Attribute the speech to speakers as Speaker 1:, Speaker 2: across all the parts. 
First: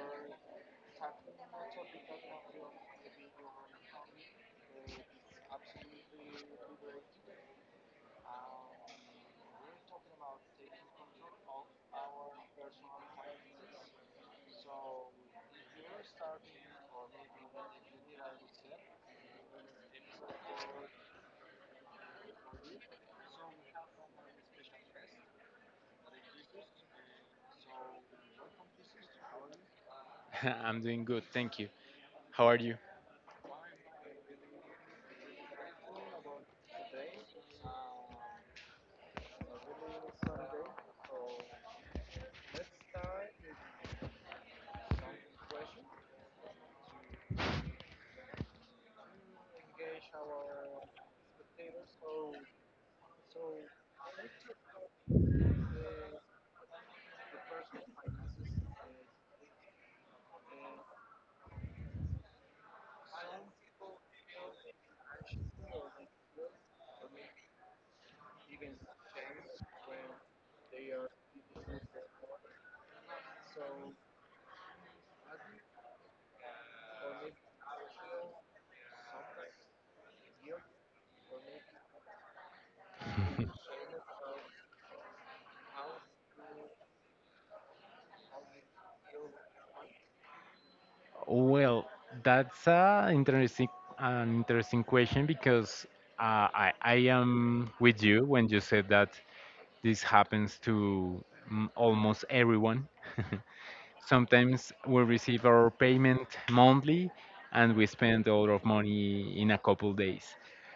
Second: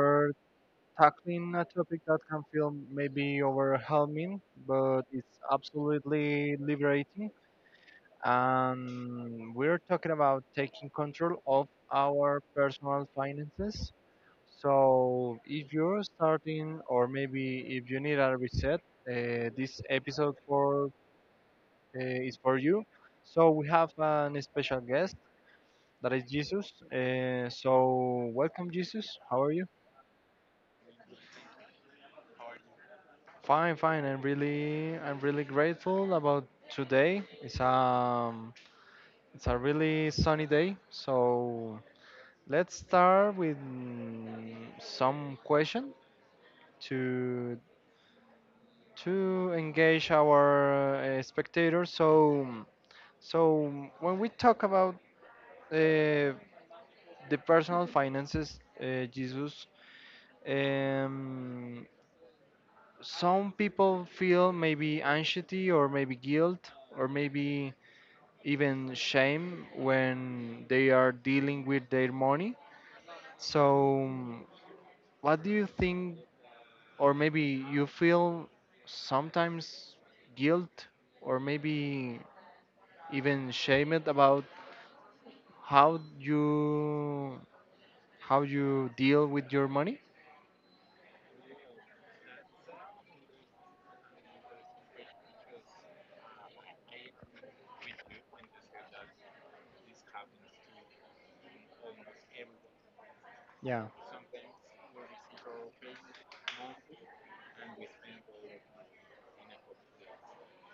Speaker 1: we're tackling a topic that can feel maybe overwhelming, but it's absolutely liberating. And we're talking about taking control of our personal finances. So if you're starting, or maybe if you need a reset, this episode for is for you. So we have an special guest. That is Jesus. So welcome, Jesus. How are you?
Speaker 2: I'm doing good, thank you. How are you?
Speaker 1: Fine, fine. I'm really grateful about today. It's a really sunny day. So let's start with some question to to engage our spectators. So when we talk about uh, the personal finances, Jesus, um, some people feel maybe anxiety or maybe guilt or maybe even shame when they are dealing with their money. So, what do you think, or maybe you feel sometimes guilt or maybe even shamed about how you how you deal with your money?
Speaker 2: Well, that's an interesting question because I am with you when you said that this happens to almost everyone.
Speaker 1: Yeah,
Speaker 2: Sometimes we receive our payment monthly and we spend a lot of money in a couple days.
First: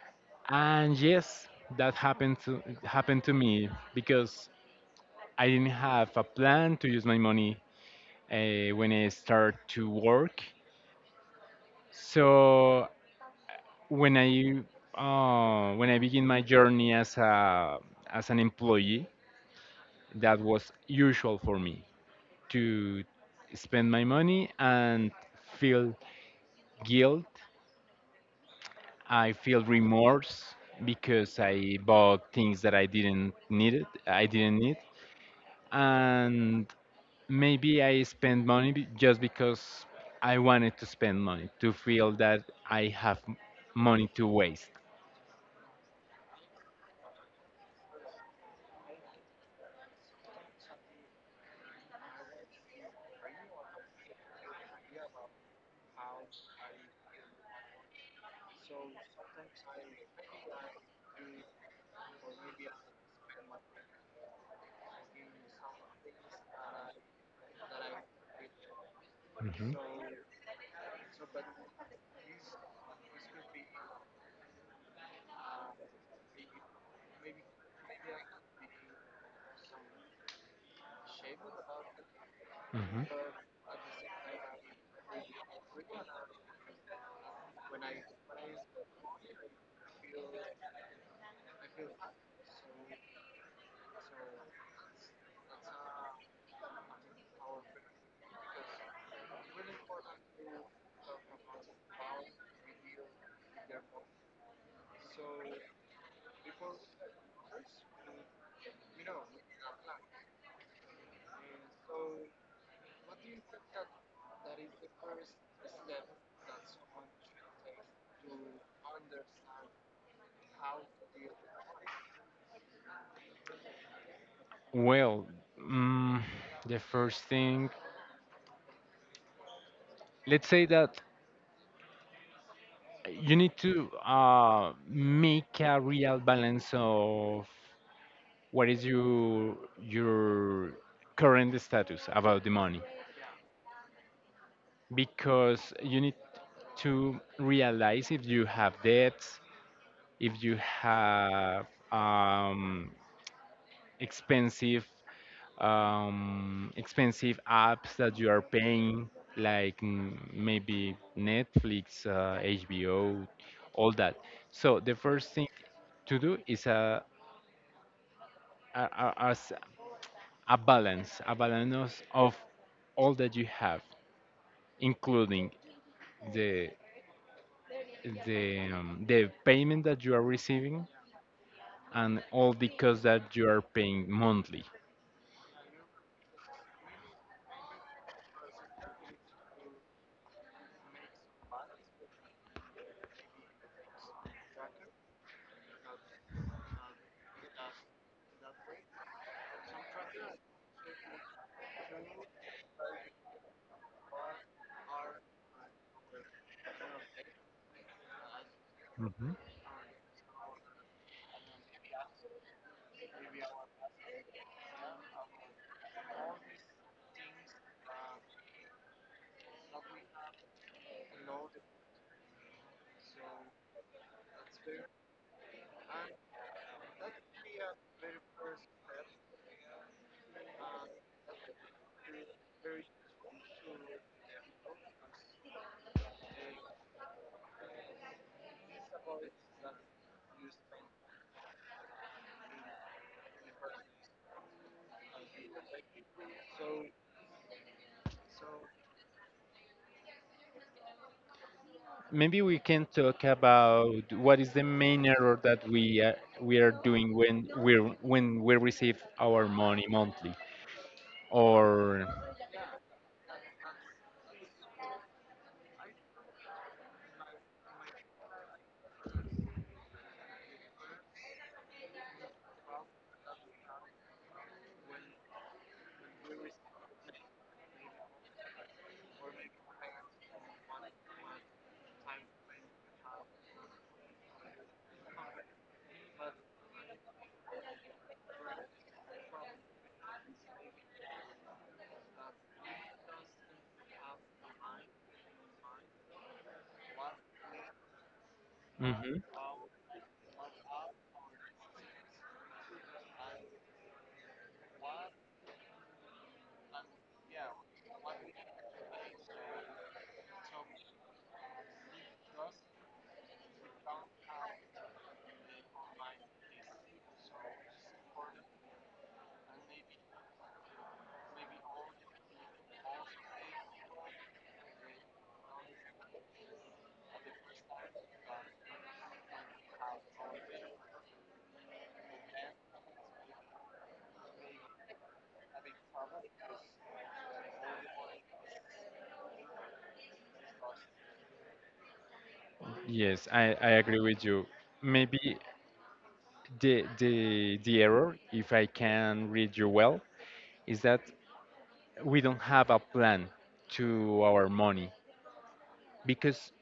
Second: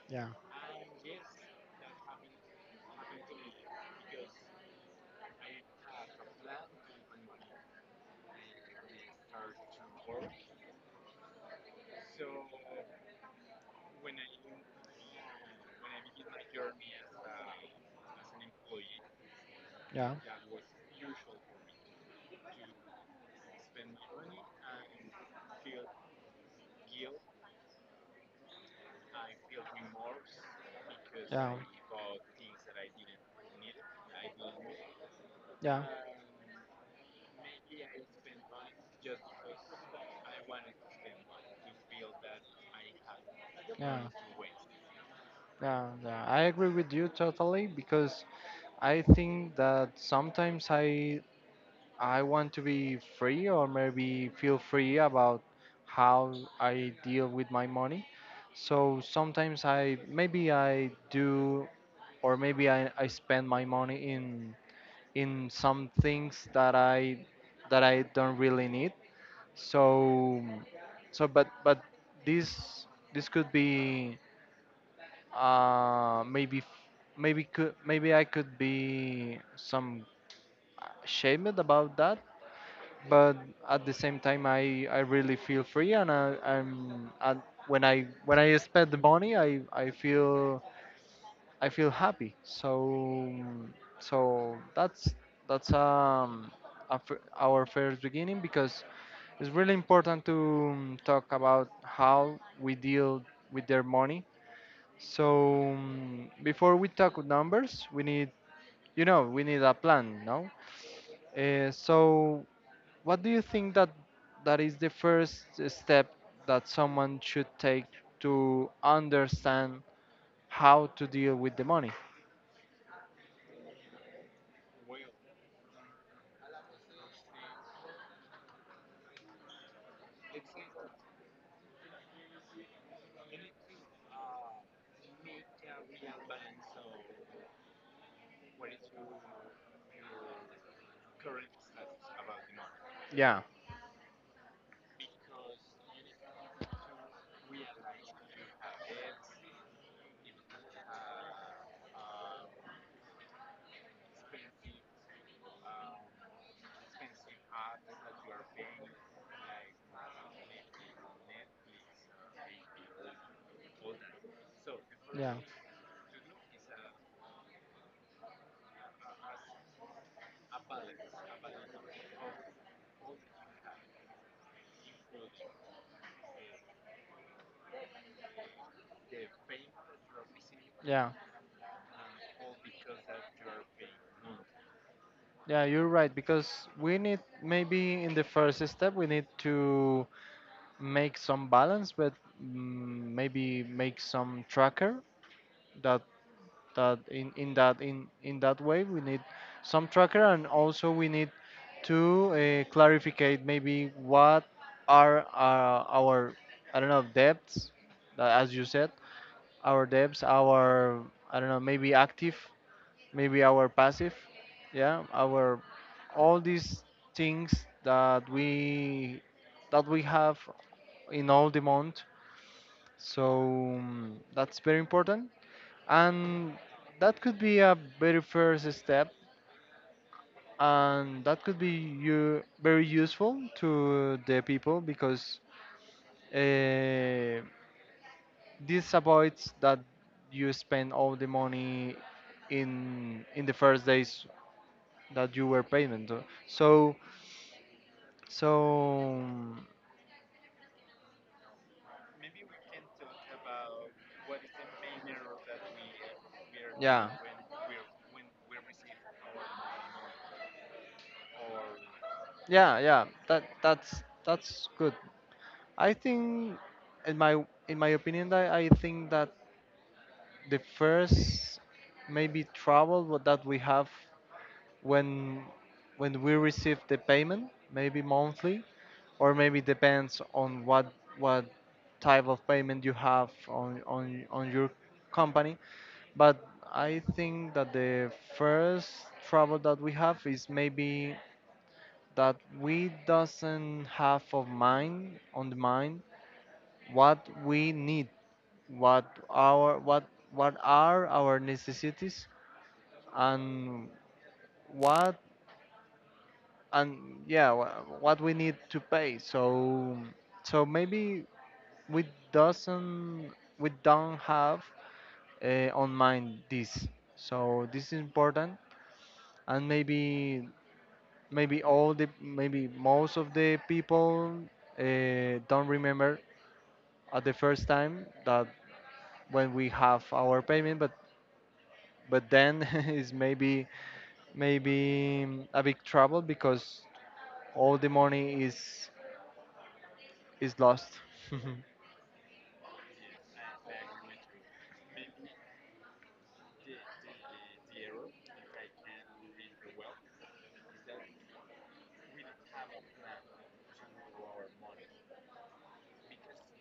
Speaker 1: yeah,
Speaker 2: And yes, that happened to me because I didn't have a plan to use my money when I start to work. So when I when I begin my journey as a as an employee,
Speaker 1: yeah,
Speaker 2: that was usual for me to spend my money and feel guilt. I feel remorse because
Speaker 1: yeah.
Speaker 2: I bought things that I didn't need it. I didn't need,
Speaker 1: Yeah.
Speaker 2: and maybe I spend money just because I wanted to spend money to feel that I have
Speaker 1: Yeah.
Speaker 2: money to waste.
Speaker 1: Yeah, yeah, I agree with you totally because I think that sometimes I want to be free or maybe feel free about how I deal with my money. So sometimes I maybe I do or maybe I spend my money in some things that I don't really need.
Speaker 2: Hmm.
Speaker 1: So so but this this could be maybe f- maybe could maybe I could be some ashamed about that
Speaker 2: Hmm.
Speaker 1: but at the same time I really feel free and I, I'm and when I spend the money I feel I feel happy. So that's um our first beginning because it's really important to talk about how we deal with their money. So before we talk with numbers, we need we need a plan, no? So what do you think that that is the first step that someone should take to understand how to deal with the money?
Speaker 2: Well, mm, the first thing, let's say that you need to make a real balance of what is your current status about the money,
Speaker 1: Yeah.
Speaker 2: because you need to realize if you have debts, if you have um, expensive expensive apps that you are paying, like maybe Netflix, HBO, all that. So the first
Speaker 1: Yeah,
Speaker 2: thing to do is a s- a balance of all that you have, including the the payment that you are receiving
Speaker 1: yeah,
Speaker 2: and all the costs that you are paying monthly.
Speaker 1: yeah, you're right because we need maybe in the first step we need to make some balance but maybe make some tracker that that in that way we need some tracker and also we need to clarify maybe what are our I don't know debts as you said our debts our I don't know maybe active maybe our passive yeah our all these things that we have in all the month so that's very important and that could be a very first step and that could be you very useful to the people because uh, this avoids that you spend all the money in the first days that you were payment so so
Speaker 2: Maybe we can talk about what is the main error that we are
Speaker 1: yeah
Speaker 2: doing when we receive our money monthly. Or.
Speaker 1: yeah yeah, that's good I think, in my opinion, that I think that the first maybe trouble that we have when when we receive the payment, maybe monthly, or maybe depends on what type of payment you have on on your company. But I think that the first trouble that we have is maybe that we doesn't have of mind on the mind what we need what
Speaker 2: Mhm.
Speaker 1: our what what are our necessities and what and what we need to pay so maybe we doesn't we don't have on mind this so this is important and maybe most of the people don't remember at the first time that when we have our payment but then is maybe a big trouble because all the money is lost.
Speaker 2: Yes, I agree with you. Maybe the error, if I can read you well, is that we don't have a plan to our money, because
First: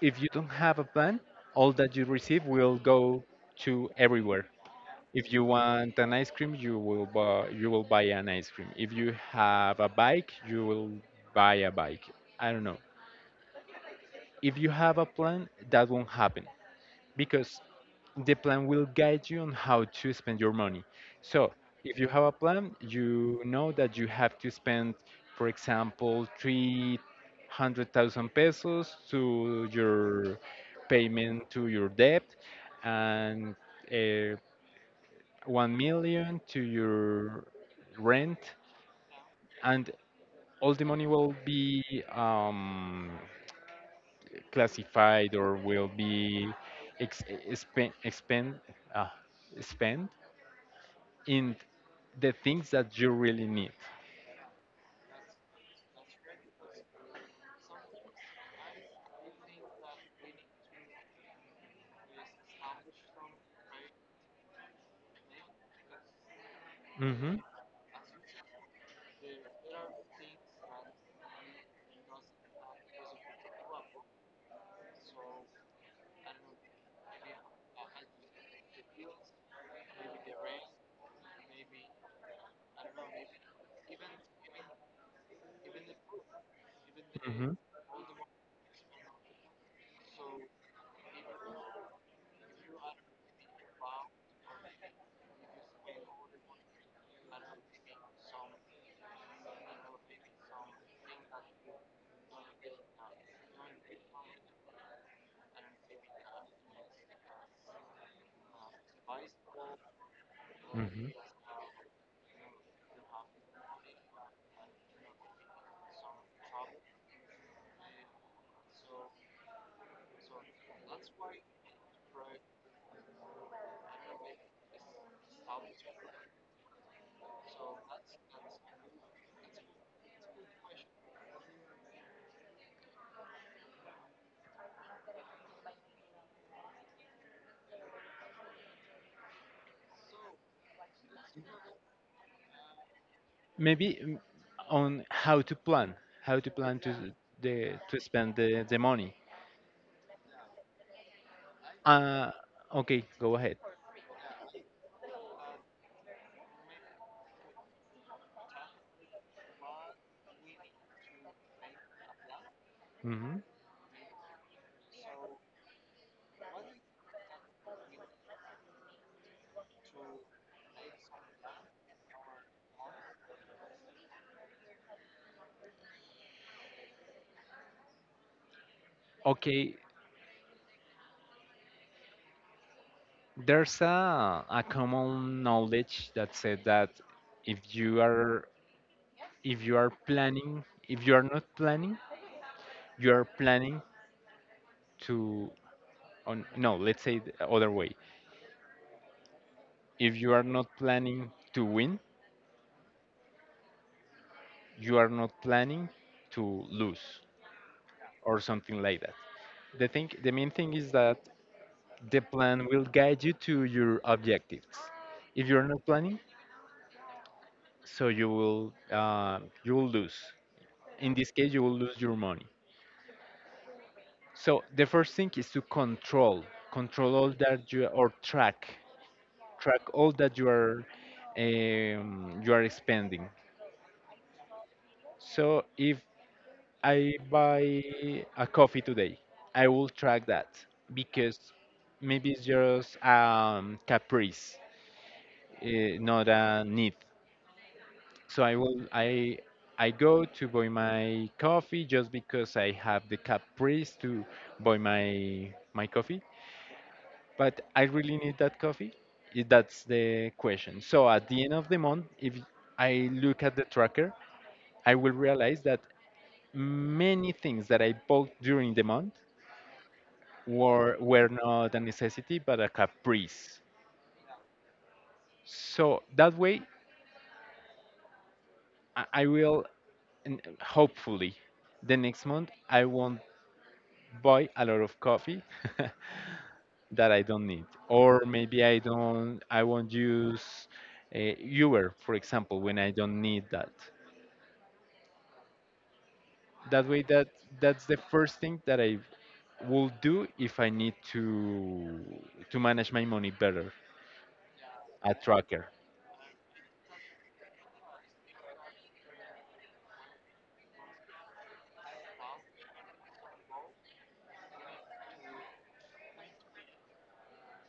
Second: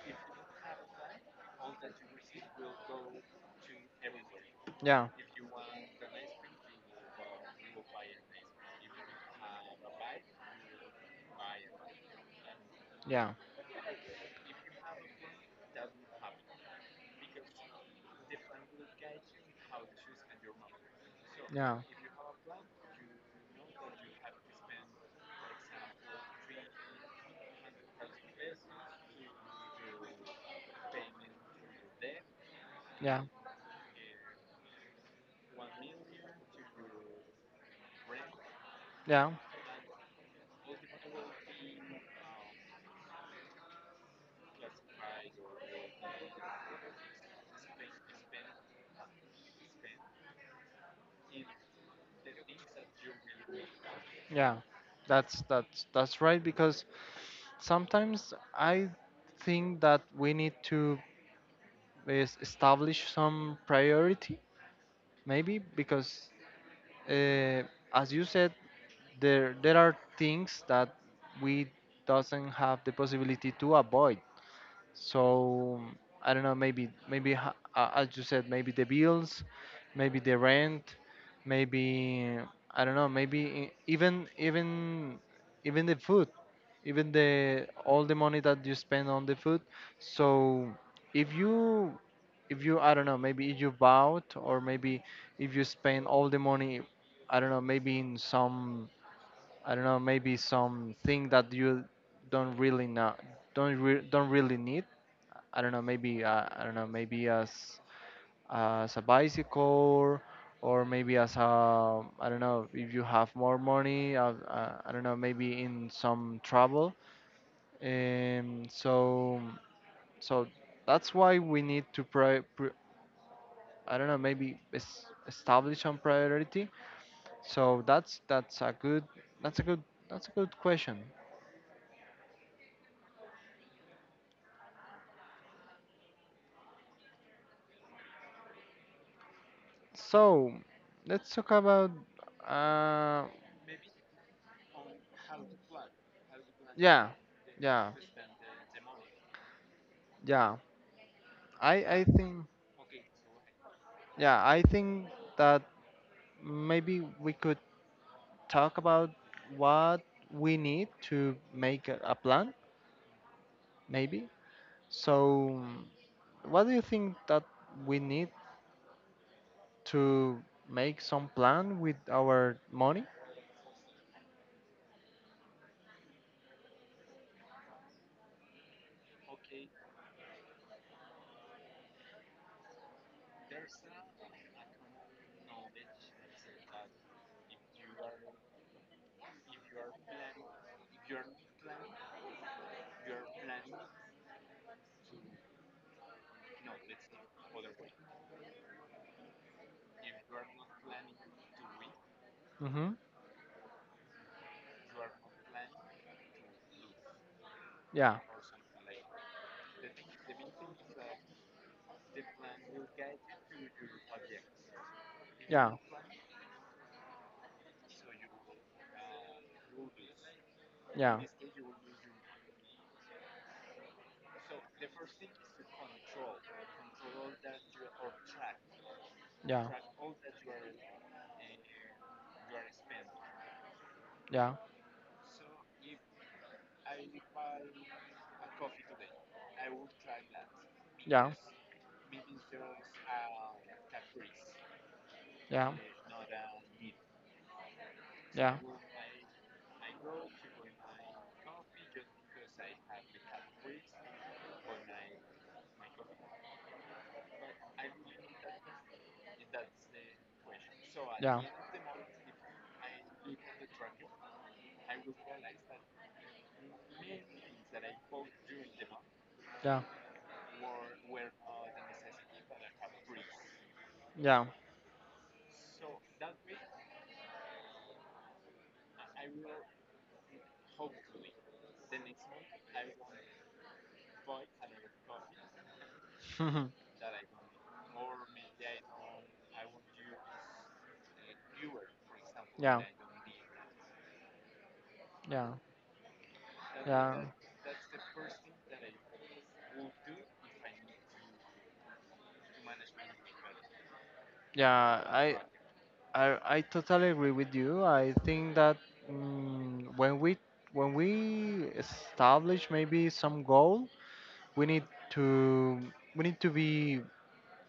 Speaker 2: if you don't have a plan, all that you receive will go to everywhere.
Speaker 1: yeah,
Speaker 2: If you want an ice cream, you will buy an ice cream. If you have a bike, you will buy a bike. I don't know.
Speaker 1: yeah,
Speaker 2: If you have a plan, that won't happen because the plan will guide you on how to spend your money. So,
Speaker 1: yeah,
Speaker 2: if you have a plan, you know that you have to spend, for example, 300,000 pesos to your payment, to your debt,
Speaker 1: yeah,
Speaker 2: and uh, 1 million to your rent,
Speaker 1: yeah,
Speaker 2: and all the money will be um, classified, or will be ex- expend, expend, uh, spent in the things that you really need.
Speaker 1: yeah. That's right because sometimes I think that we need to is establish some priority maybe because
Speaker 2: Hmm.
Speaker 1: uh, as you said, there are things that we doesn't have the possibility to avoid. So I don't know, maybe as you said, maybe the bills, maybe the rent, maybe I don't know, maybe even even the food, even
Speaker 2: Hmm.
Speaker 1: the all the money that you spend on the food. So if you if you I don't know, maybe if you bought or maybe if you spend all the money, I don't know, maybe in some I don't know, maybe some thing that you don't really not don't really need I don't know, maybe I don't know, maybe as a bicycle or
Speaker 2: Hmm.
Speaker 1: maybe as a I don't know if you have more money. I don't know, maybe in some trouble. Um, so so that's why we need to I don't know, maybe establish some priority. So that's a good, that's a good question. So let's talk about uh,
Speaker 2: Maybe, on how to plan to s-
Speaker 1: yeah
Speaker 2: the
Speaker 1: yeah
Speaker 2: to spend the money.
Speaker 1: Yeah, I
Speaker 2: Uh,
Speaker 1: think
Speaker 2: okay, go ahead.
Speaker 1: yeah, I think that maybe we could talk about what we need to make a plan,
Speaker 2: Hmm.
Speaker 1: maybe. So, what do you think that we need to make some plan with our money?
Speaker 2: Okay, there's a common knowledge that said that, if you are if you are planning, if you are not planning, you are planning to on, no, let's say the other way. If you are not planning to win,
Speaker 1: Mm-hmm.
Speaker 2: you are not planning to lose,
Speaker 1: Yeah,
Speaker 2: or something like that. The main thing is that the plan will guide you to your objectives. If you're
Speaker 1: yeah,
Speaker 2: not planning, so you will lose. In
Speaker 1: yeah, yeah,
Speaker 2: this case, you will lose your money. So the first thing is to control all that you or track all that you are spending.
Speaker 1: yeah,
Speaker 2: So if I buy a coffee today, I will track that,
Speaker 1: yeah,
Speaker 2: because maybe it's just caprice, uh, not a need. So I
Speaker 1: yeah, yeah.
Speaker 2: will I go to buy my coffee just because I have the caprice to buy my coffee, but I really need that coffee? That's the question. So at the
Speaker 1: Yeah.
Speaker 2: end of the month, if I look at the tracker, I will realize that many things that I bought during the month
Speaker 1: Yeah.
Speaker 2: were not a necessity but a caprice.
Speaker 1: Yeah.
Speaker 2: So that way, I will hopefully the next month I won't buy a lot of coffee. That I don't need, or maybe I won't use Uber, for example, when
Speaker 1: yeah.
Speaker 2: I don't need that.
Speaker 1: Yeah.
Speaker 2: That way
Speaker 1: Yeah.
Speaker 2: that That's the first thing that I will do if I need to manage my money better:
Speaker 1: Yeah.
Speaker 2: a
Speaker 1: I,
Speaker 2: tracker.
Speaker 1: I I totally agree with you. I think that mm, when we when we establish maybe some goal, we need to we need to be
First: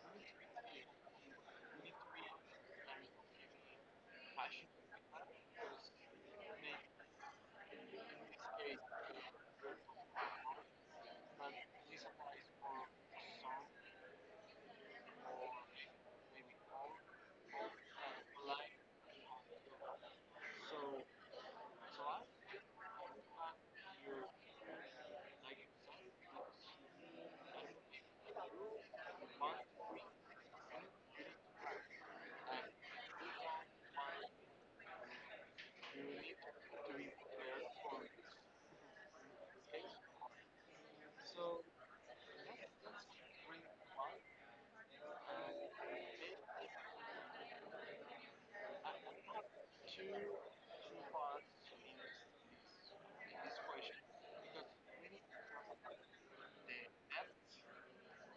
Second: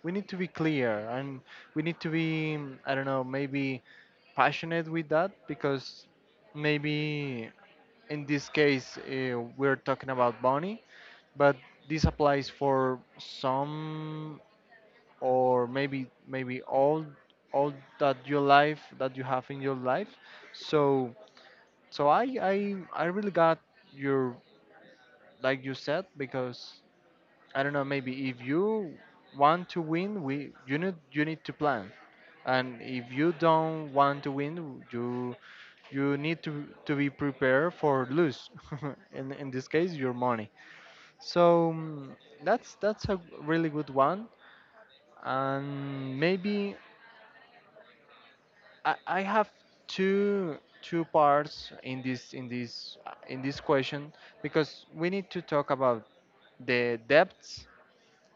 Speaker 1: we need to be clear and we need to be I don't know maybe passionate with that because maybe in this case we're talking about money but this applies for some or maybe all that your life that you have in your life so so i really got your like you said because I don't know, maybe if you want to win, we you need to plan, and if you don't want to win, you need to be prepared for lose. In this case, your money. So that's a really good one, and maybe I have two two parts in this in this question because we need to talk about the debts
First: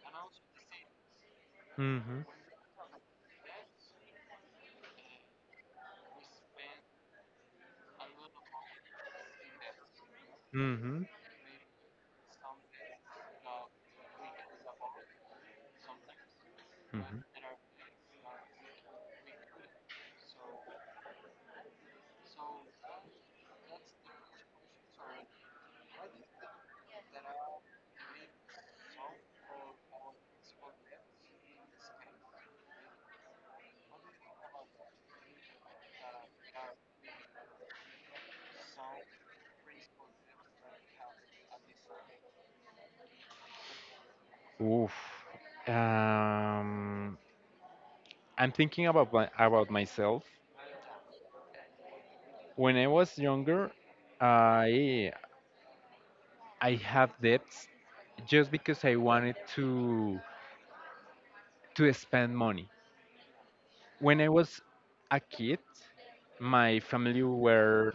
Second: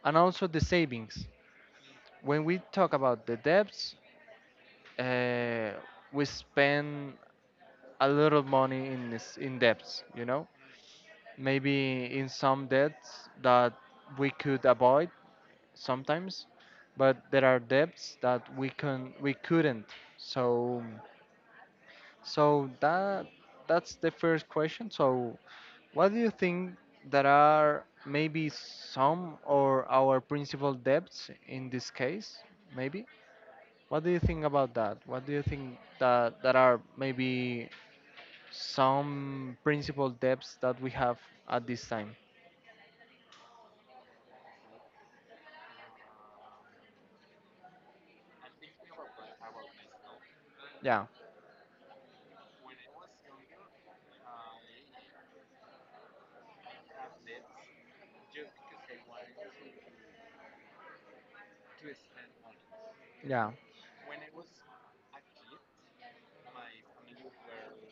Speaker 1: and also the savings
Speaker 2: Mm-hmm.
Speaker 1: When we talk about the debts, uh, we spend a little money in this, in debts. You know,
Speaker 2: Mm-hmm.
Speaker 1: maybe in some debts that we could avoid sometimes, but
Speaker 2: Mm-hmm.
Speaker 1: there are debts that we can we couldn't. So so that that's the first question. So what do you think that are maybe some or our principal debts in this case? Maybe. What do you think about that? What do you think that that are maybe some principal debts that we have at this time?
Speaker 2: Oof. Um, I'm thinking about about myself.
Speaker 1: Yeah,
Speaker 2: When I was younger, I I have debts just because I wanted to spend money.
Speaker 1: yeah,
Speaker 2: When I was a kid, my family were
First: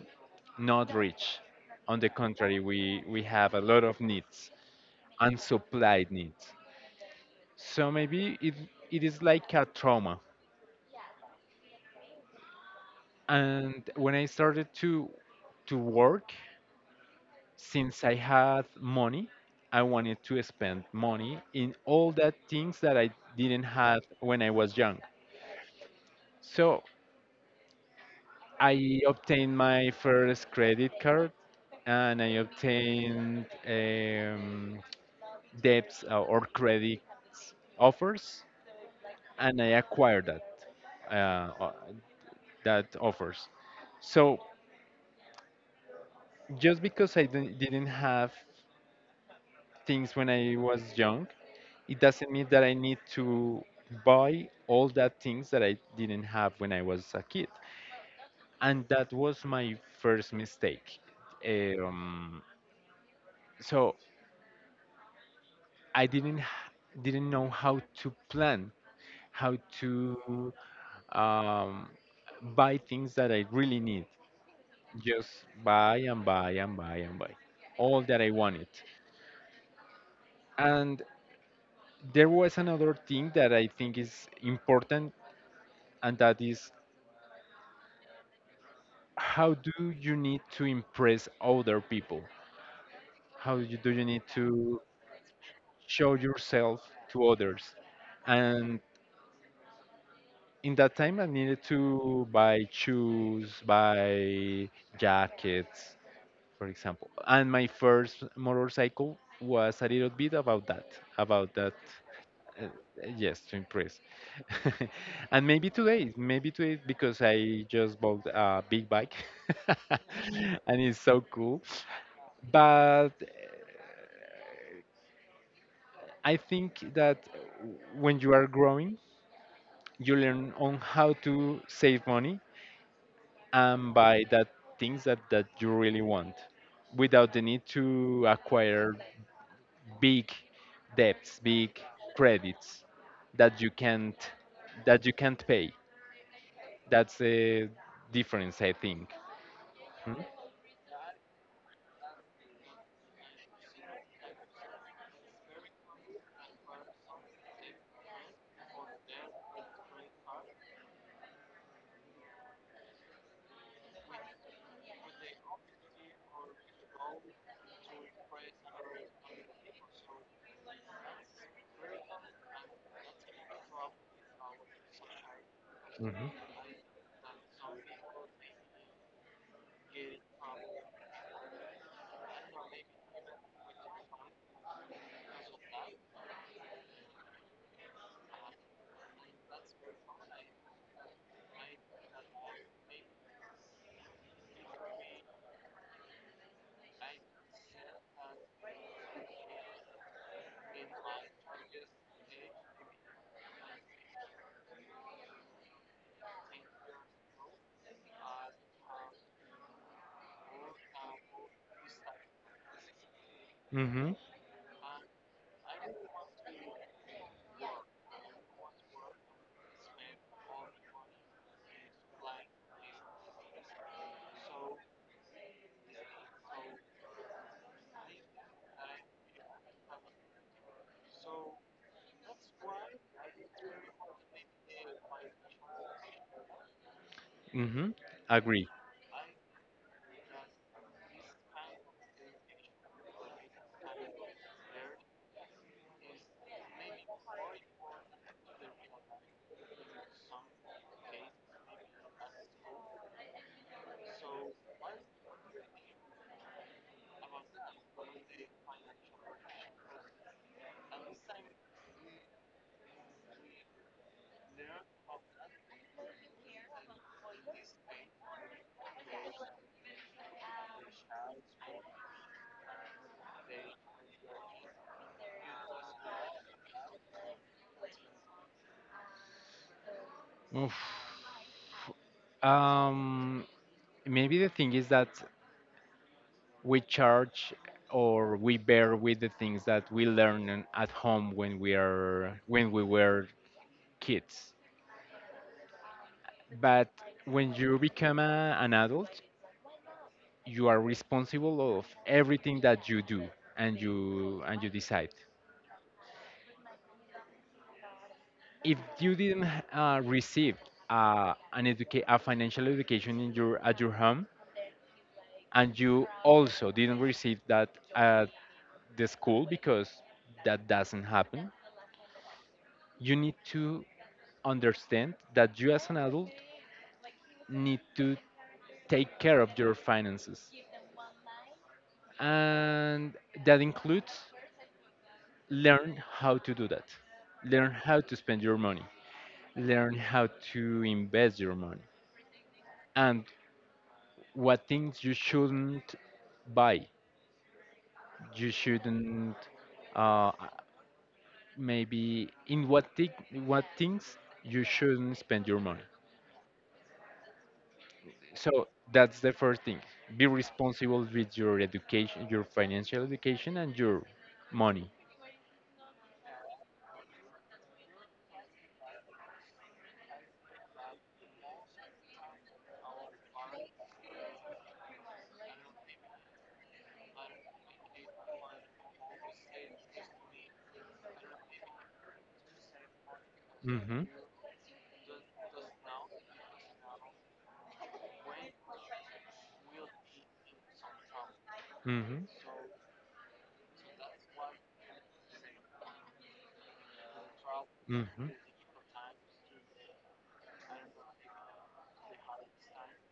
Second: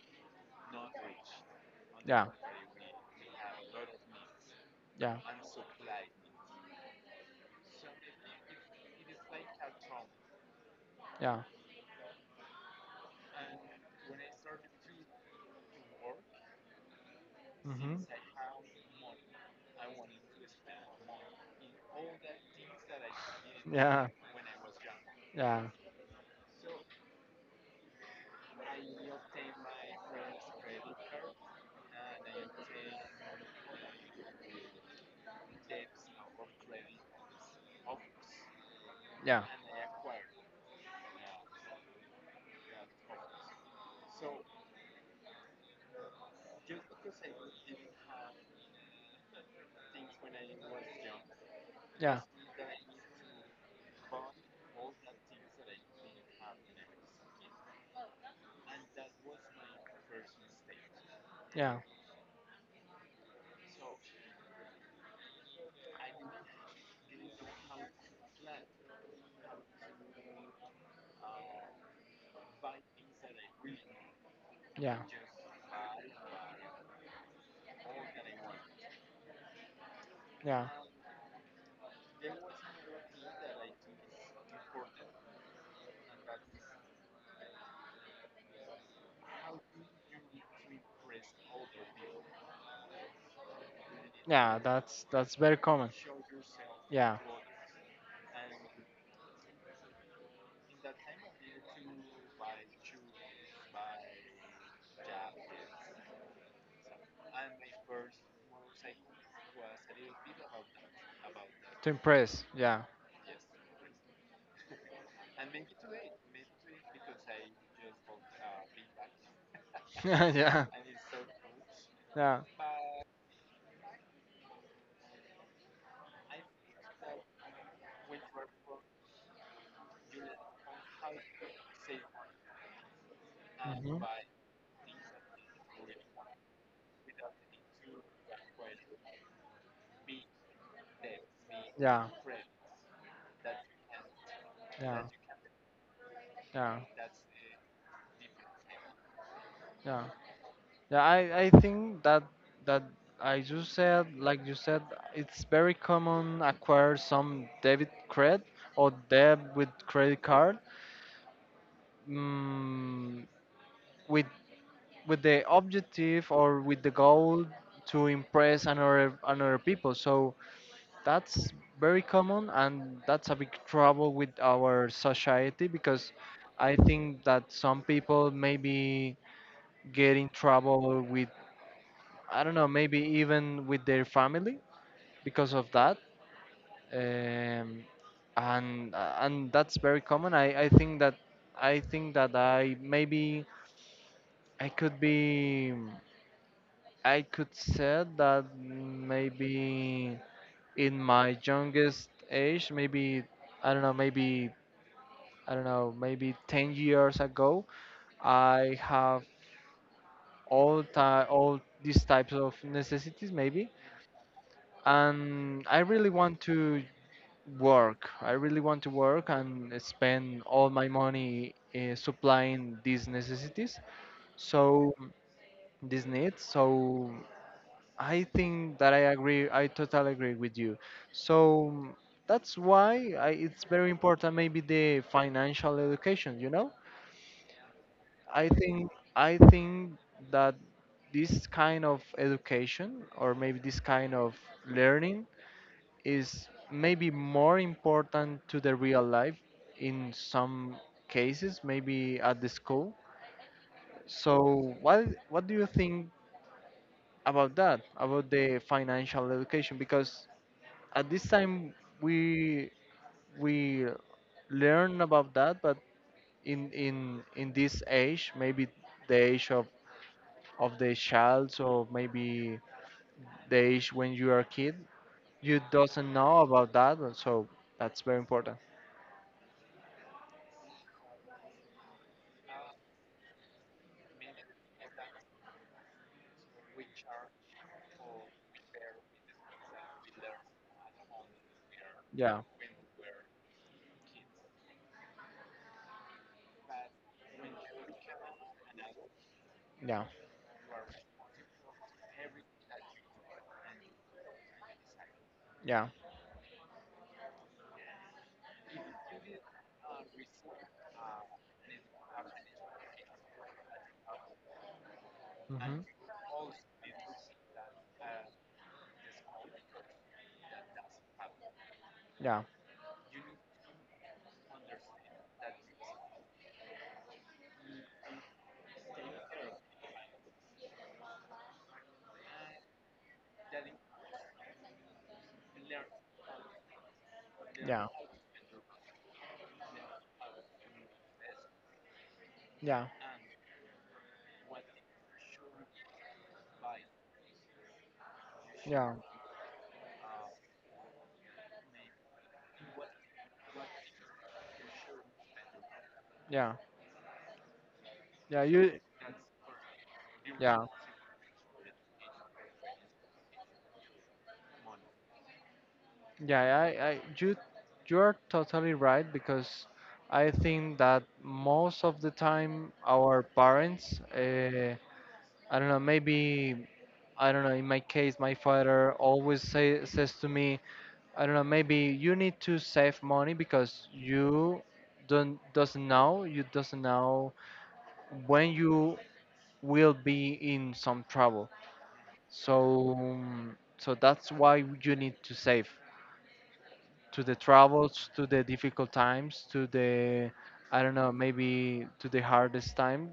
Speaker 2: not rich. On the
Speaker 1: yeah,
Speaker 2: contrary, we have a lot of needs
Speaker 1: yeah,
Speaker 2: unsupplied needs. So maybe it is like a trauma.
Speaker 1: yeah.
Speaker 2: And when I started to work,
Speaker 1: hmm
Speaker 2: since I had money, I wanted to spend money in all the things that I didn't have
Speaker 1: Yeah,
Speaker 2: when I was young.
Speaker 1: yeah,
Speaker 2: So I obtained my first credit card, and I obtained debts, or credit offers,
Speaker 1: yeah,
Speaker 2: and I acquired that offers. So just because I didn't have things when I was young, it
Speaker 1: yeah,
Speaker 2: doesn't mean that I need to buy all that things that I didn't have when I was a kid. And that was my first mistake.
Speaker 1: Yeah.
Speaker 2: Um, so I didn't know how to plan, how to um, buy things that I really need.
Speaker 1: Yeah.
Speaker 2: Just buy and buy and buy and buy all that I wanted.
Speaker 1: Yeah.
Speaker 2: And there was another thing that I think is important, and that is, how do you need to impress other people? Do you need
Speaker 1: Yeah.
Speaker 2: to
Speaker 1: That's very common.
Speaker 2: show yourself
Speaker 1: Yeah.
Speaker 2: to others? And in that time, I needed to buy shoes, buy jackets, for example. And my first motorcycle was a little bit about that, about that
Speaker 1: To impress.
Speaker 2: uh,
Speaker 1: Yeah.
Speaker 2: yes, to impress. And maybe today, because I just bought a big bike,
Speaker 1: yeah.
Speaker 2: and it's so cool.
Speaker 1: Yeah.
Speaker 2: But I think that when you are growing, you learn on how to save money and
Speaker 1: hmm
Speaker 2: buy that things that you really want, without the need to acquire big debts, big
Speaker 1: Yeah.
Speaker 2: credits that you can't
Speaker 1: Yeah.
Speaker 2: that you can't pay.
Speaker 1: Yeah.
Speaker 2: That's the difference, I think.
Speaker 1: Yeah.
Speaker 2: Mm-hmm.
Speaker 1: Yeah, I think that that I just said, like you said, it's very common acquire some debit credit or debt with credit card, mm, with with the objective or with the goal to impress another people. So that's very common, and that's a big trouble with our society because I think that some people maybe get in trouble with I don't know, maybe even with their family because of that. Um, and that's very common. I think that I think that I maybe I could be I could say that maybe in my youngest age, maybe I don't know, maybe I don't know, maybe 10 years ago, I have all ti all these types of necessities maybe
Speaker 2: Mm-hmm.
Speaker 1: and I really want to work. I really want to work and spend all my money supplying these necessities. So these needs. So I think that I agree. I totally agree with you. So that's why I, it's very important. Maybe the financial education. You know,
Speaker 2: Mm-hmm.
Speaker 1: I
Speaker 2: Agree.
Speaker 1: think I think that this kind of education or maybe this kind of learning is maybe more important to the real life in some cases, maybe at the school. So what do you think about that? About the financial education? Because at this time we we learn about that, but in this age, maybe the age of the child, so maybe the age when you are a kid, you doesn't know about that. So that's very important.
Speaker 2: Oof. Um, Maybe the thing is that we charge or we bear with the things that we learn at home, when we
Speaker 1: Yeah,
Speaker 2: are when we were kids. But when you become an adult, you are responsible of everything that you do, and you decide.
Speaker 1: Yeah.
Speaker 2: If you didn't receive a financial education in your at your home, and
Speaker 1: Mhm.
Speaker 2: you also didn't receive that at the school, because that doesn't happen,
Speaker 1: Yeah.
Speaker 2: you need to understand that you as an adult need to take care of your finances, and that includes learn how to do that, learn
Speaker 1: Yeah.
Speaker 2: how to spend your money, learn how to invest your money,
Speaker 1: Yeah.
Speaker 2: and what things you shouldn't buy, you
Speaker 1: Yeah.
Speaker 2: shouldn't uh, maybe what things you shouldn't spend your money.
Speaker 1: Yeah. Yeah.
Speaker 2: So
Speaker 1: You.
Speaker 2: that's the first thing: be
Speaker 1: Yeah.
Speaker 2: responsible with your education, your financial education, and your money.
Speaker 1: Yeah. I. I. You. You are totally right because I think that most of the time our parents. I don't know. Maybe. I don't know. In my case, my father always say, says to me, I don't know. Maybe you need to save money because
Speaker 2: Mhm.
Speaker 1: you don't doesn't know. You doesn't know when you will be in some trouble
Speaker 2: Mhm.
Speaker 1: So, so that's why you need to save to the travels, to
Speaker 2: Hmm.
Speaker 1: the difficult times, to the, I don't know, maybe to the hardest time.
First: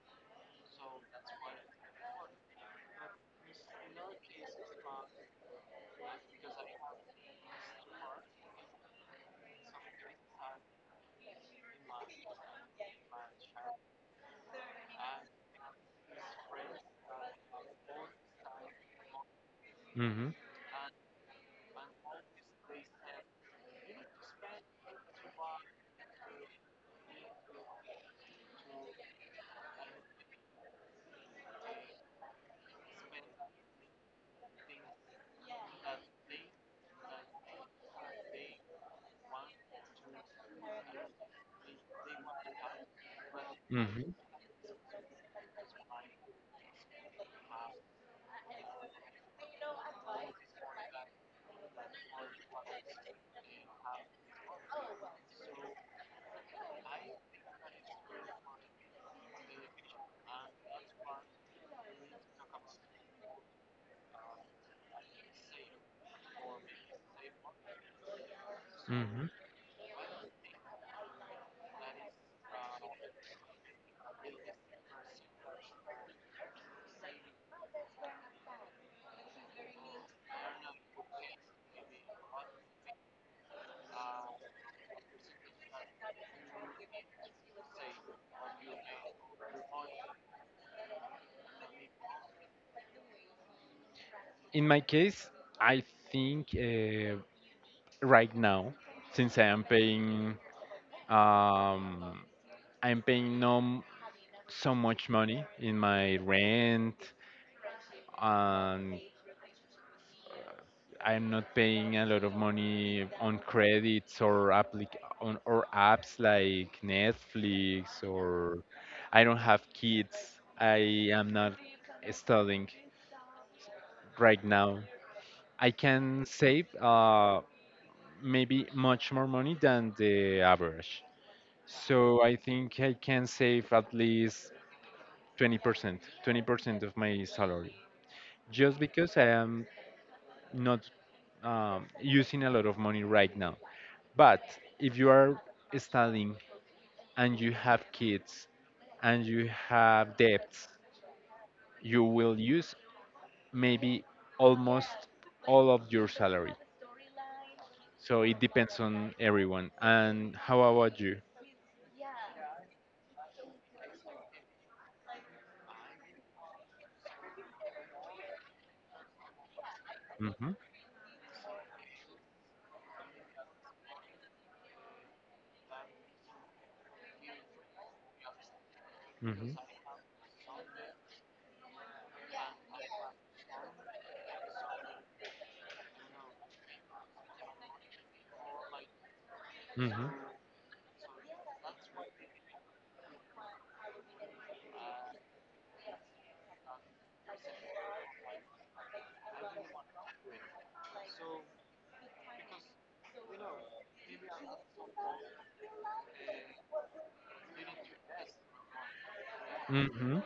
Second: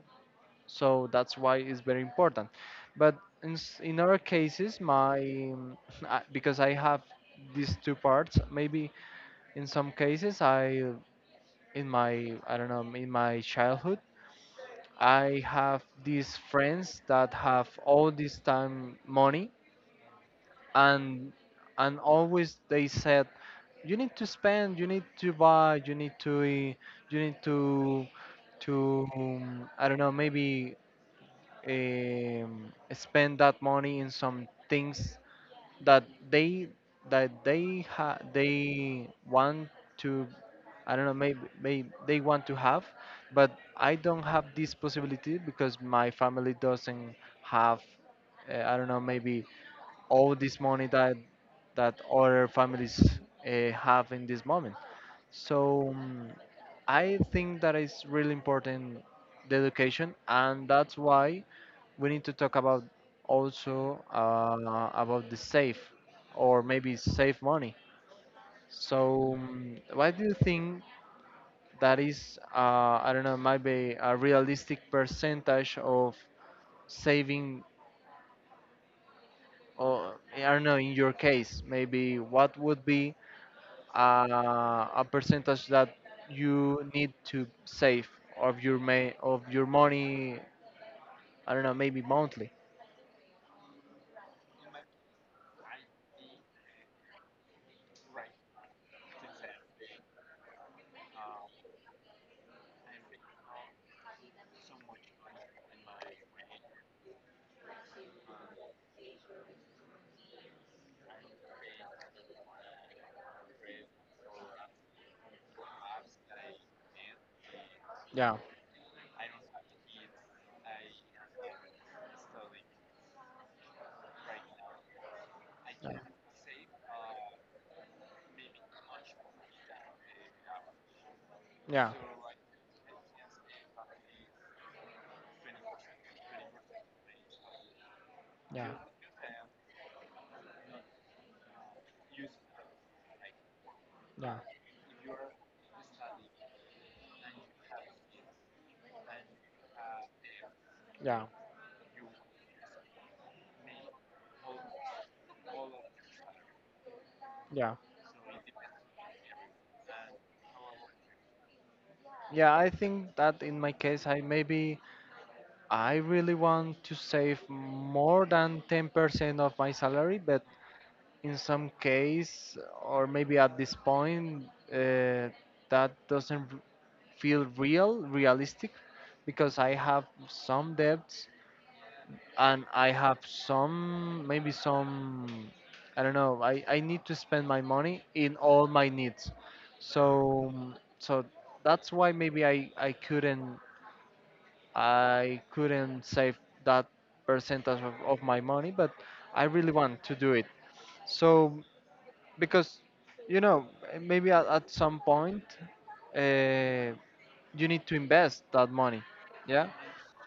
Speaker 1: So that's why it's very important. But in other cases, my, because I have these two parts, maybe in some cases, I, in my, I don't know, in my childhood, I have these friends that have all this time money and and always they said you need to spend, you need to buy, you need to you need to I don't know, maybe spend that money in some things that they they want to. I don't know, maybe, maybe they want to have, but I
Speaker 2: Hmm.
Speaker 1: don't have this possibility because my family doesn't have, I don't know, maybe all this money that that other families have in this moment. So I think that is really important, the education, and that's why we need to talk about also, about the safe, or maybe save money.
Speaker 2: Mm-hmm.
Speaker 1: So, why do you think that is, I don't know, maybe a realistic percentage of saving, or I don't know, in your case, maybe what would be a percentage that you need to save of your may of your money? I don't know, maybe monthly.
Speaker 2: In my case, I think right now, since I am paying um, I'm paying no so much money in my rent, and I'm not paying a lot of money on credits or applic on or apps like Netflix,
Speaker 1: Yeah,
Speaker 2: or I don't have kids. I am not studying right now. I
Speaker 1: yeah,
Speaker 2: can save maybe much more money than the average.
Speaker 1: yeah,
Speaker 2: So I think I can save at least 20%, 20% of my salary,
Speaker 1: yeah,
Speaker 2: just because I am not using a lot of money right now.
Speaker 1: yeah,
Speaker 2: But if you are studying and you have kids and you have debts,
Speaker 1: yeah,
Speaker 2: you will use maybe almost all of your salary.
Speaker 1: yeah.
Speaker 2: So it depends on everyone. And how about you?
Speaker 1: Yeah, I think that in my case, I maybe I really want to save more than 10% of my salary, but
Speaker 2: Hmm.
Speaker 1: in some case, or maybe at this point, uh, that doesn't r- feel real, realistic,
Speaker 2: Hmm.
Speaker 1: because I have some debts and I have some, maybe some, I don't know, I need to spend my money in all my needs.
Speaker 2: Hmm.
Speaker 1: So, so, that's why maybe I couldn't save that percentage of my money, but I really want to do it. So, because, you know, maybe at some point, uh, you need to invest that money. Yeah?
Speaker 2: Hmm.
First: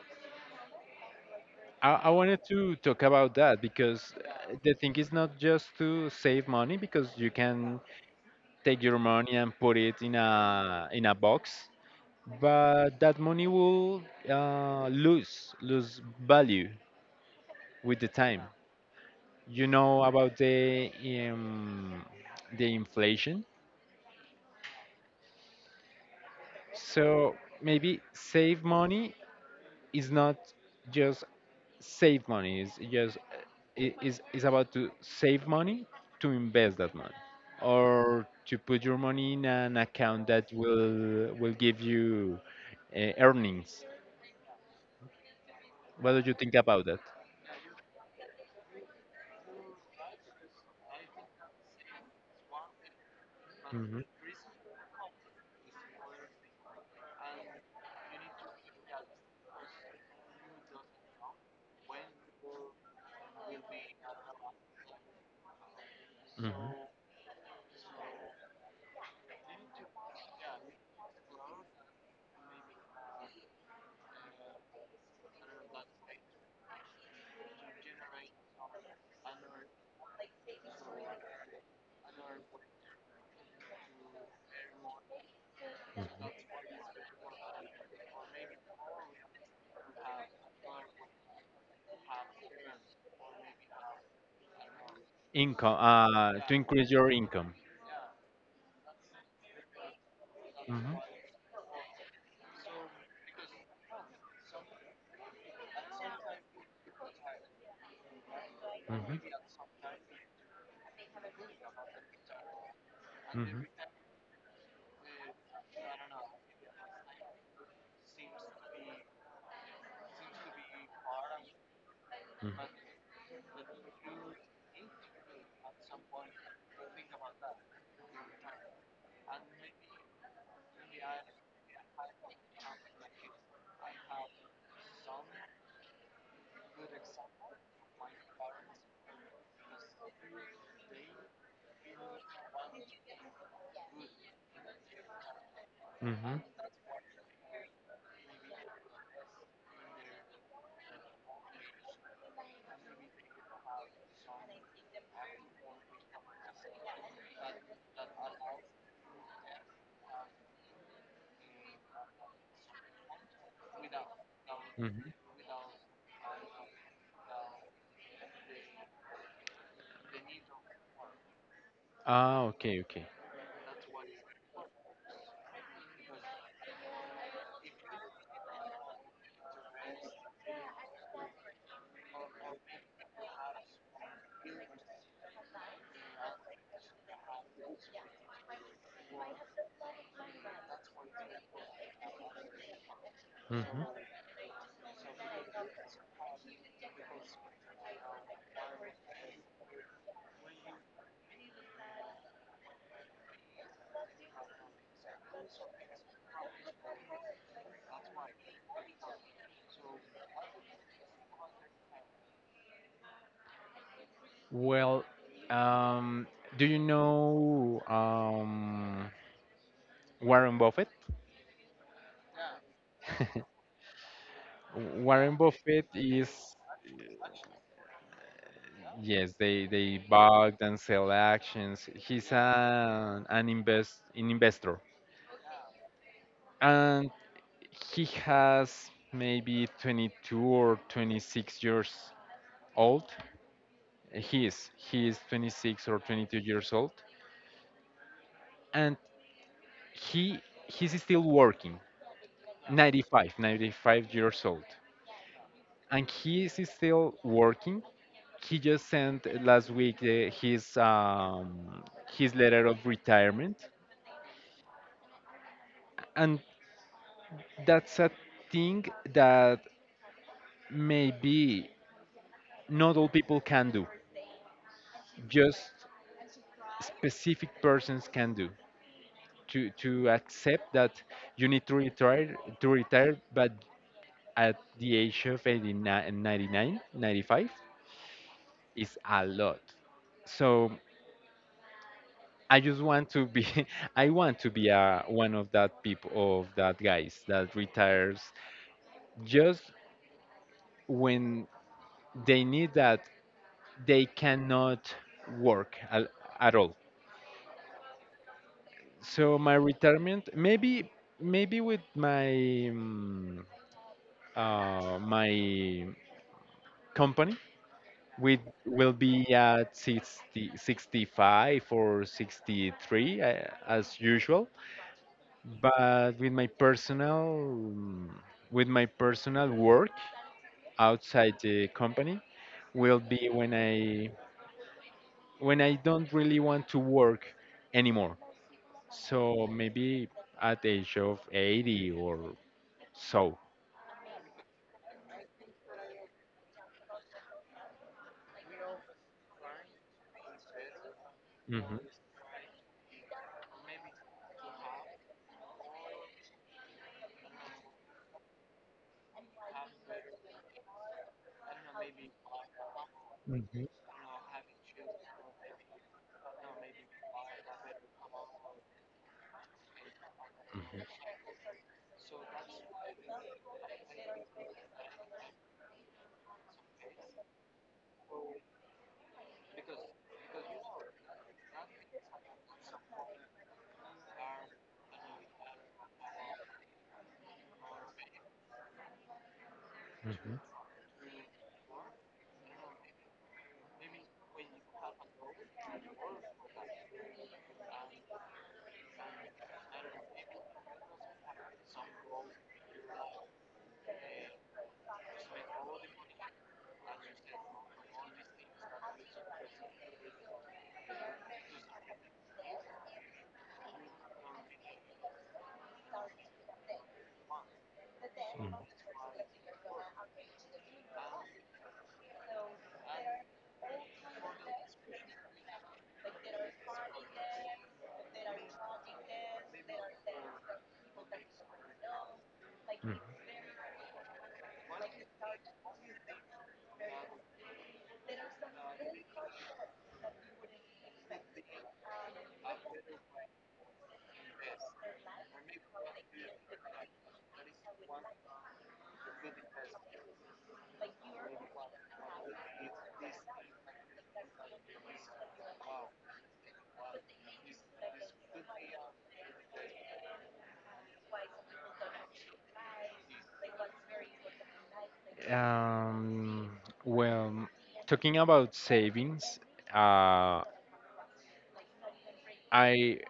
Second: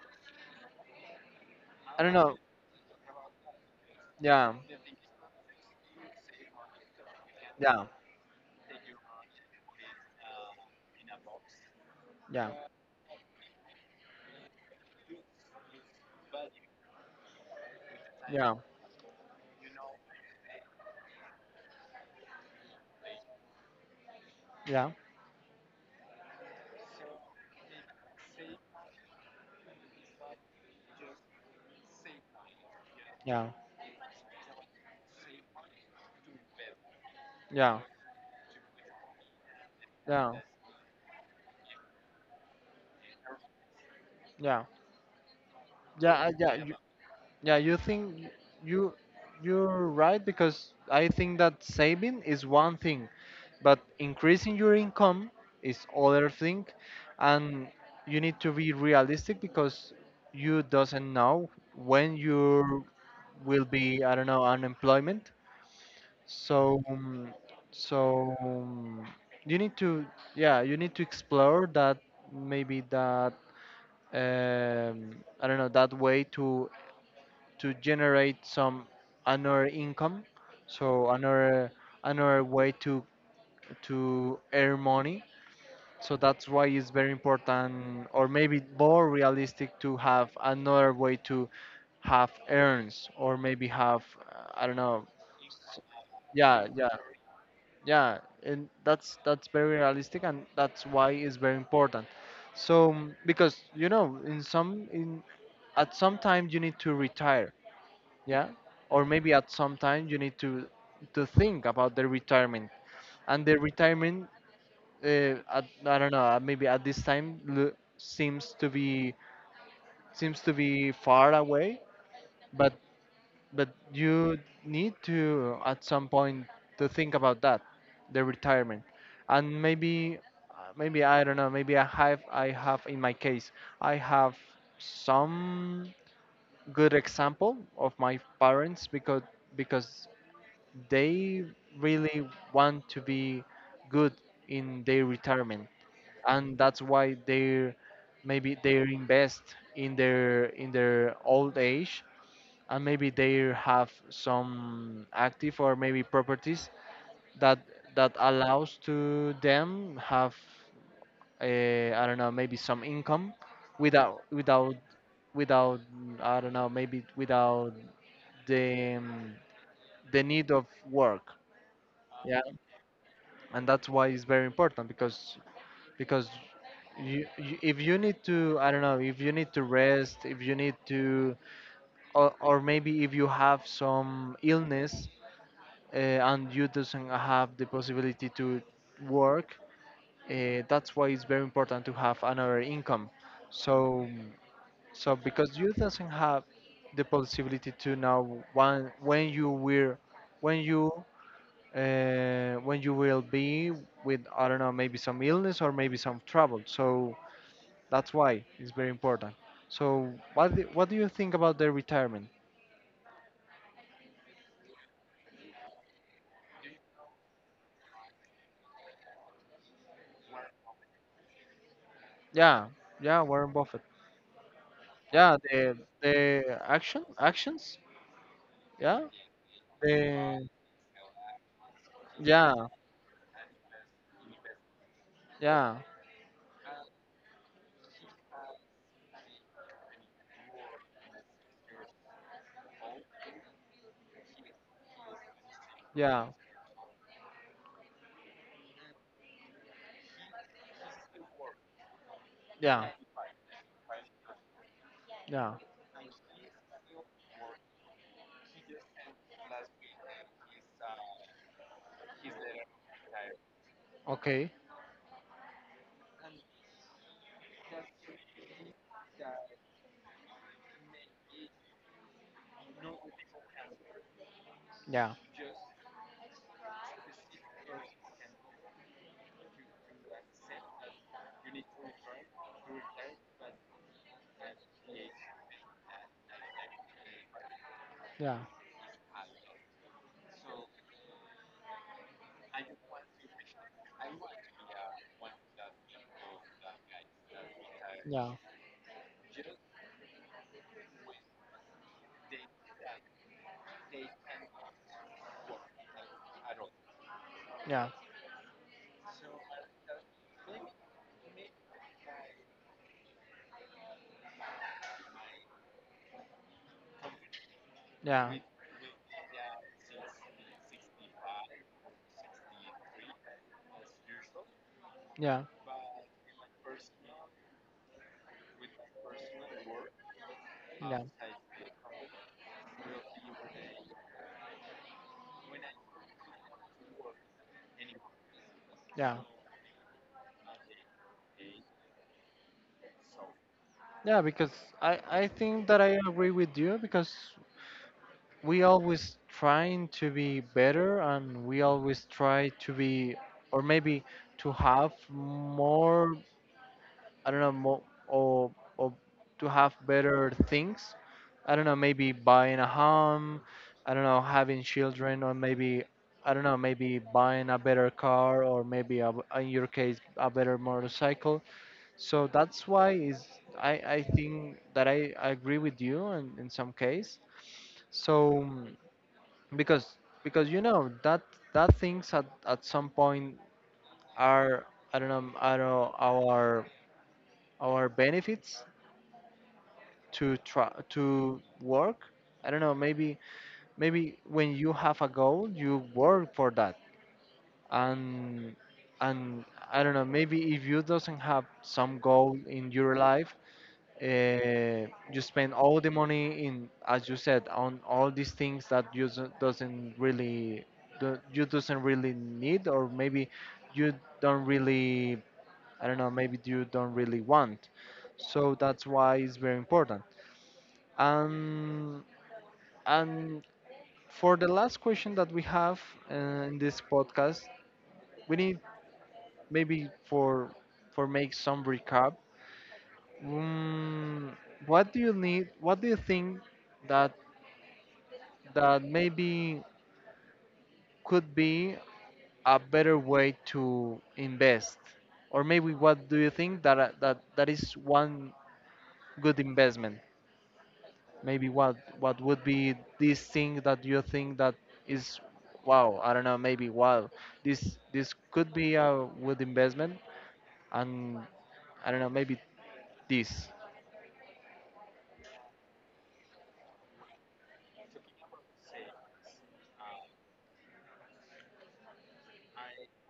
Speaker 2: I,
Speaker 1: I
Speaker 2: I
Speaker 1: don't know.
Speaker 2: wanted to talk about that because
Speaker 1: Yeah,
Speaker 2: the thing is not just to save money, because you can
Speaker 1: yeah,
Speaker 2: take your money and put it in a box,
Speaker 1: yeah,
Speaker 2: but that money will lose value with the time.
Speaker 1: yeah,
Speaker 2: You know about the inflation.
Speaker 1: yeah,
Speaker 2: So maybe save money is not just save money, it's just
Speaker 1: yeah,
Speaker 2: it is is about to save money to invest that money,
Speaker 1: yeah,
Speaker 2: or to put your money in an account
Speaker 1: yeah,
Speaker 2: that will give you earnings.
Speaker 1: yeah.
Speaker 2: What
Speaker 1: Yeah,
Speaker 2: do
Speaker 1: I-
Speaker 2: you think
Speaker 1: yeah,
Speaker 2: about that?
Speaker 1: Yeah, you you're right because I think that saving is one thing, but
Speaker 2: Hmm.
Speaker 1: increasing your income is other thing, and you need to be realistic because you doesn't know when you will be, I don't know, unemployment.
Speaker 2: Hmm.
Speaker 1: So um, so, you need to, yeah, you need to explore that, maybe that, I don't know, that way to generate some another income, so another another way to earn money. So that's why it's very important, or maybe more realistic, to have another way to have earns, or maybe have I don't know.
Speaker 2: Income, to
Speaker 1: Yeah,
Speaker 2: increase
Speaker 1: yeah,
Speaker 2: your income.
Speaker 1: yeah, and that's very realistic, and that's
Speaker 2: Hmm.
Speaker 1: why it's very important. So, because you know, in some in at some time you need to retire, yeah, or
Speaker 2: Hmm.
Speaker 1: maybe at some time you need to think about the retirement. And the retirement, at, I don't know, maybe at this time seems to be far away.
Speaker 2: Hmm.
Speaker 1: But but you need to, at some point, to think about that, the retirement. And maybe, maybe I don't know maybe I have in my case, I have some good example of my parents because they really want to be good in their retirement.
Speaker 2: Hmm.
Speaker 1: And that's why they're, maybe they invest in their old age. And maybe they have some active or maybe properties that that allows to them have, I don't know, maybe some income without without
Speaker 2: Hmm.
Speaker 1: without I don't know, maybe without the um, the need of work. Yeah,
Speaker 2: Ah, okay, okay.
Speaker 1: and that's why it's very important because if you need to, I don't know, if you need to rest, if you need to, or maybe if you have some illness, and you doesn't have the possibility to work, that's why it's very important to have another income.
Speaker 2: Hmm.
Speaker 1: So so because you doesn't have the possibility to know when, when you when you will be with, I don't know, maybe some illness or maybe some trouble. So that's why it's very important. So what do you think about the retirement?
Speaker 2: Well, um, do you know Warren Buffett?
Speaker 1: Yeah, yeah, Warren Buffett.
Speaker 2: Warren
Speaker 1: Yeah, the
Speaker 2: Buffett is,
Speaker 1: the actions. Yeah,
Speaker 2: yes, they
Speaker 1: the,
Speaker 2: bought and sell actions. He's
Speaker 1: yeah,
Speaker 2: an investor.
Speaker 1: yeah,
Speaker 2: And he has maybe 22 or 26 years old. He is. He is 26 or
Speaker 1: yeah,
Speaker 2: 22 years old. And he he's still working.
Speaker 1: yeah,
Speaker 2: 95 years old.
Speaker 1: yeah.
Speaker 2: And he is still working. He just sent last week his letter of retirement.
Speaker 1: Okay.
Speaker 2: And that's a thing that maybe not all people can do.
Speaker 1: Yeah,
Speaker 2: Just specific persons can do. To accept that you need to retire, but at the age of 89, 99, 95
Speaker 1: yeah,
Speaker 2: is a lot. So I just want to be— I want to be one of that people, of that guys that retires
Speaker 1: yeah,
Speaker 2: just when they need, that they cannot work at all.
Speaker 1: yeah,
Speaker 2: So my retirement, maybe with my company,
Speaker 1: yeah.
Speaker 2: we will be at 60, 65, or 63, as usual.
Speaker 1: Yeah,
Speaker 2: But with my personal work
Speaker 1: yeah,
Speaker 2: outside the company, will be when I don't really want to work anymore.
Speaker 1: yeah,
Speaker 2: So maybe at the age of 80 or so.
Speaker 1: yeah. Because I think that I agree with you because we always trying to be better, and we
Speaker 2: Mhm.
Speaker 1: always try to be, or maybe to have more, I don't know, more, or or to have better things. I don't know, maybe buying a home.
Speaker 2: Mhm.
Speaker 1: I don't know, having children, or maybe. I don't know, maybe buying a better car, or maybe a, in your case, a better
Speaker 2: Mhm.
Speaker 1: motorcycle. So that's why is, I, I think that I agree with you in some case. So, because because you know that that things at some point are, I don't know, our benefits to
Speaker 2: Mhm.
Speaker 1: try to work. I don't know, maybe maybe when you have a goal, you work for that. And and I don't know, maybe if you doesn't have some goal in your life, you spend all the money in, as you said, on all these things that you doesn't really do, you doesn't really need, or maybe you don't really, I don't know, maybe you don't really want. So that's why it's very important. And and for the last question that we have uh, in this podcast, we need maybe for make some recap.
Speaker 2: Mhm.
Speaker 1: Mm, what do you need? What do you think that that maybe could be a better way to invest, or maybe what do you think that that that is one good investment? Maybe what would be this thing that you think that is wow? I don't know. Maybe wow. This could be a good investment, and I don't know, maybe this.
Speaker 2: Um, well, talking about savings, uh, I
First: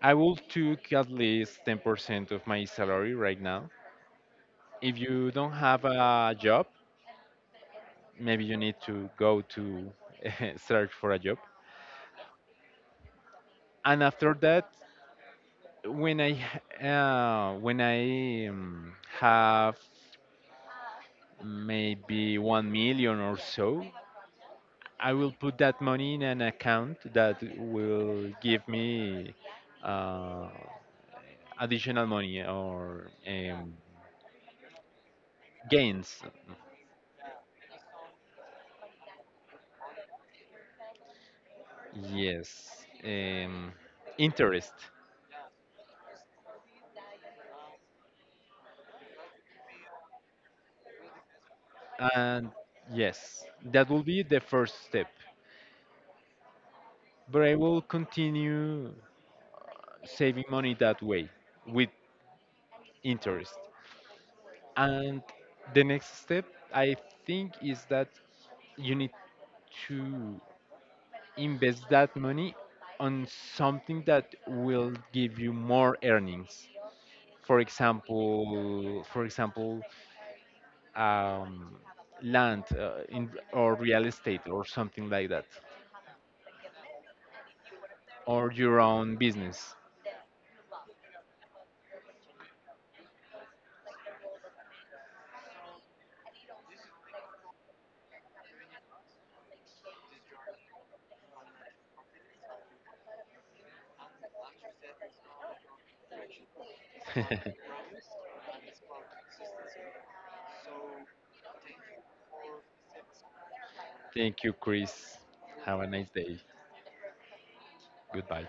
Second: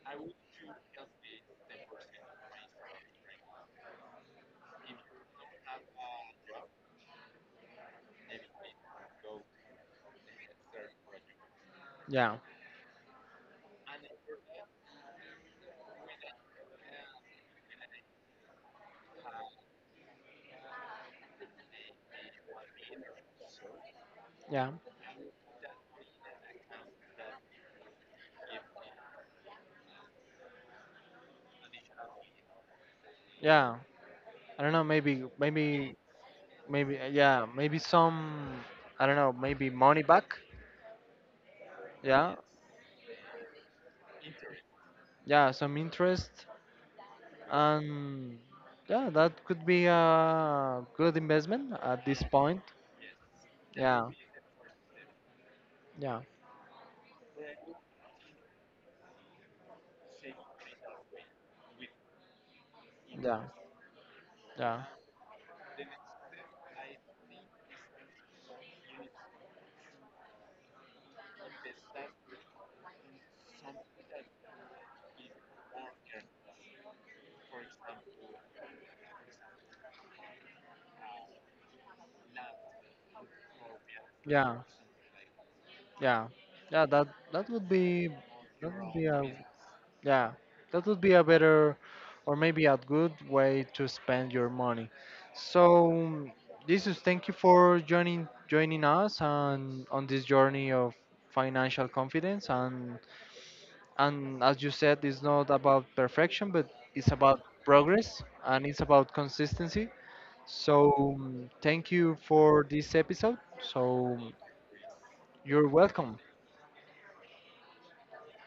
Speaker 2: I will take at least 10% of my salary right now. If you don't have a job, maybe you need to go to— search for a job.
Speaker 1: Yeah.
Speaker 2: And after that, when I have maybe 1 million or so,
Speaker 1: Yeah.
Speaker 2: I will put that money in an account that will give me. Uh, Additional money, or
Speaker 1: Yeah, I don't know. Maybe, maybe,
Speaker 2: gains.
Speaker 1: maybe. uh, yeah, maybe some. I don't know, maybe money back. Yeah,
Speaker 2: Yes, interest.
Speaker 1: yeah, some interest, and yeah, that could be a good investment at this
Speaker 2: And
Speaker 1: point.
Speaker 2: yes, that will
Speaker 1: Yeah,
Speaker 2: be the first step.
Speaker 1: yeah,
Speaker 2: But I will continue saving money that way, with
Speaker 1: yeah,
Speaker 2: interest.
Speaker 1: yeah,
Speaker 2: And the next step, I think, is that you need to invest that money on something that will give you more earnings. For example, um, land, or real estate
Speaker 1: yeah,
Speaker 2: or something like that,
Speaker 1: yeah, yeah. That would be
Speaker 2: or
Speaker 1: that
Speaker 2: your
Speaker 1: would be
Speaker 2: own
Speaker 1: a
Speaker 2: business.
Speaker 1: yeah, that would be a better, or maybe a good way to spend your money. So, Jesus, thank you for joining joining us on this journey of financial confidence, and as you said, it's not about perfection, but it's about progress and it's about consistency. So, thank you for this episode. So,
Speaker 2: Thank you, Chris.
Speaker 1: you're
Speaker 2: Have a nice
Speaker 1: welcome.
Speaker 2: day. Goodbye.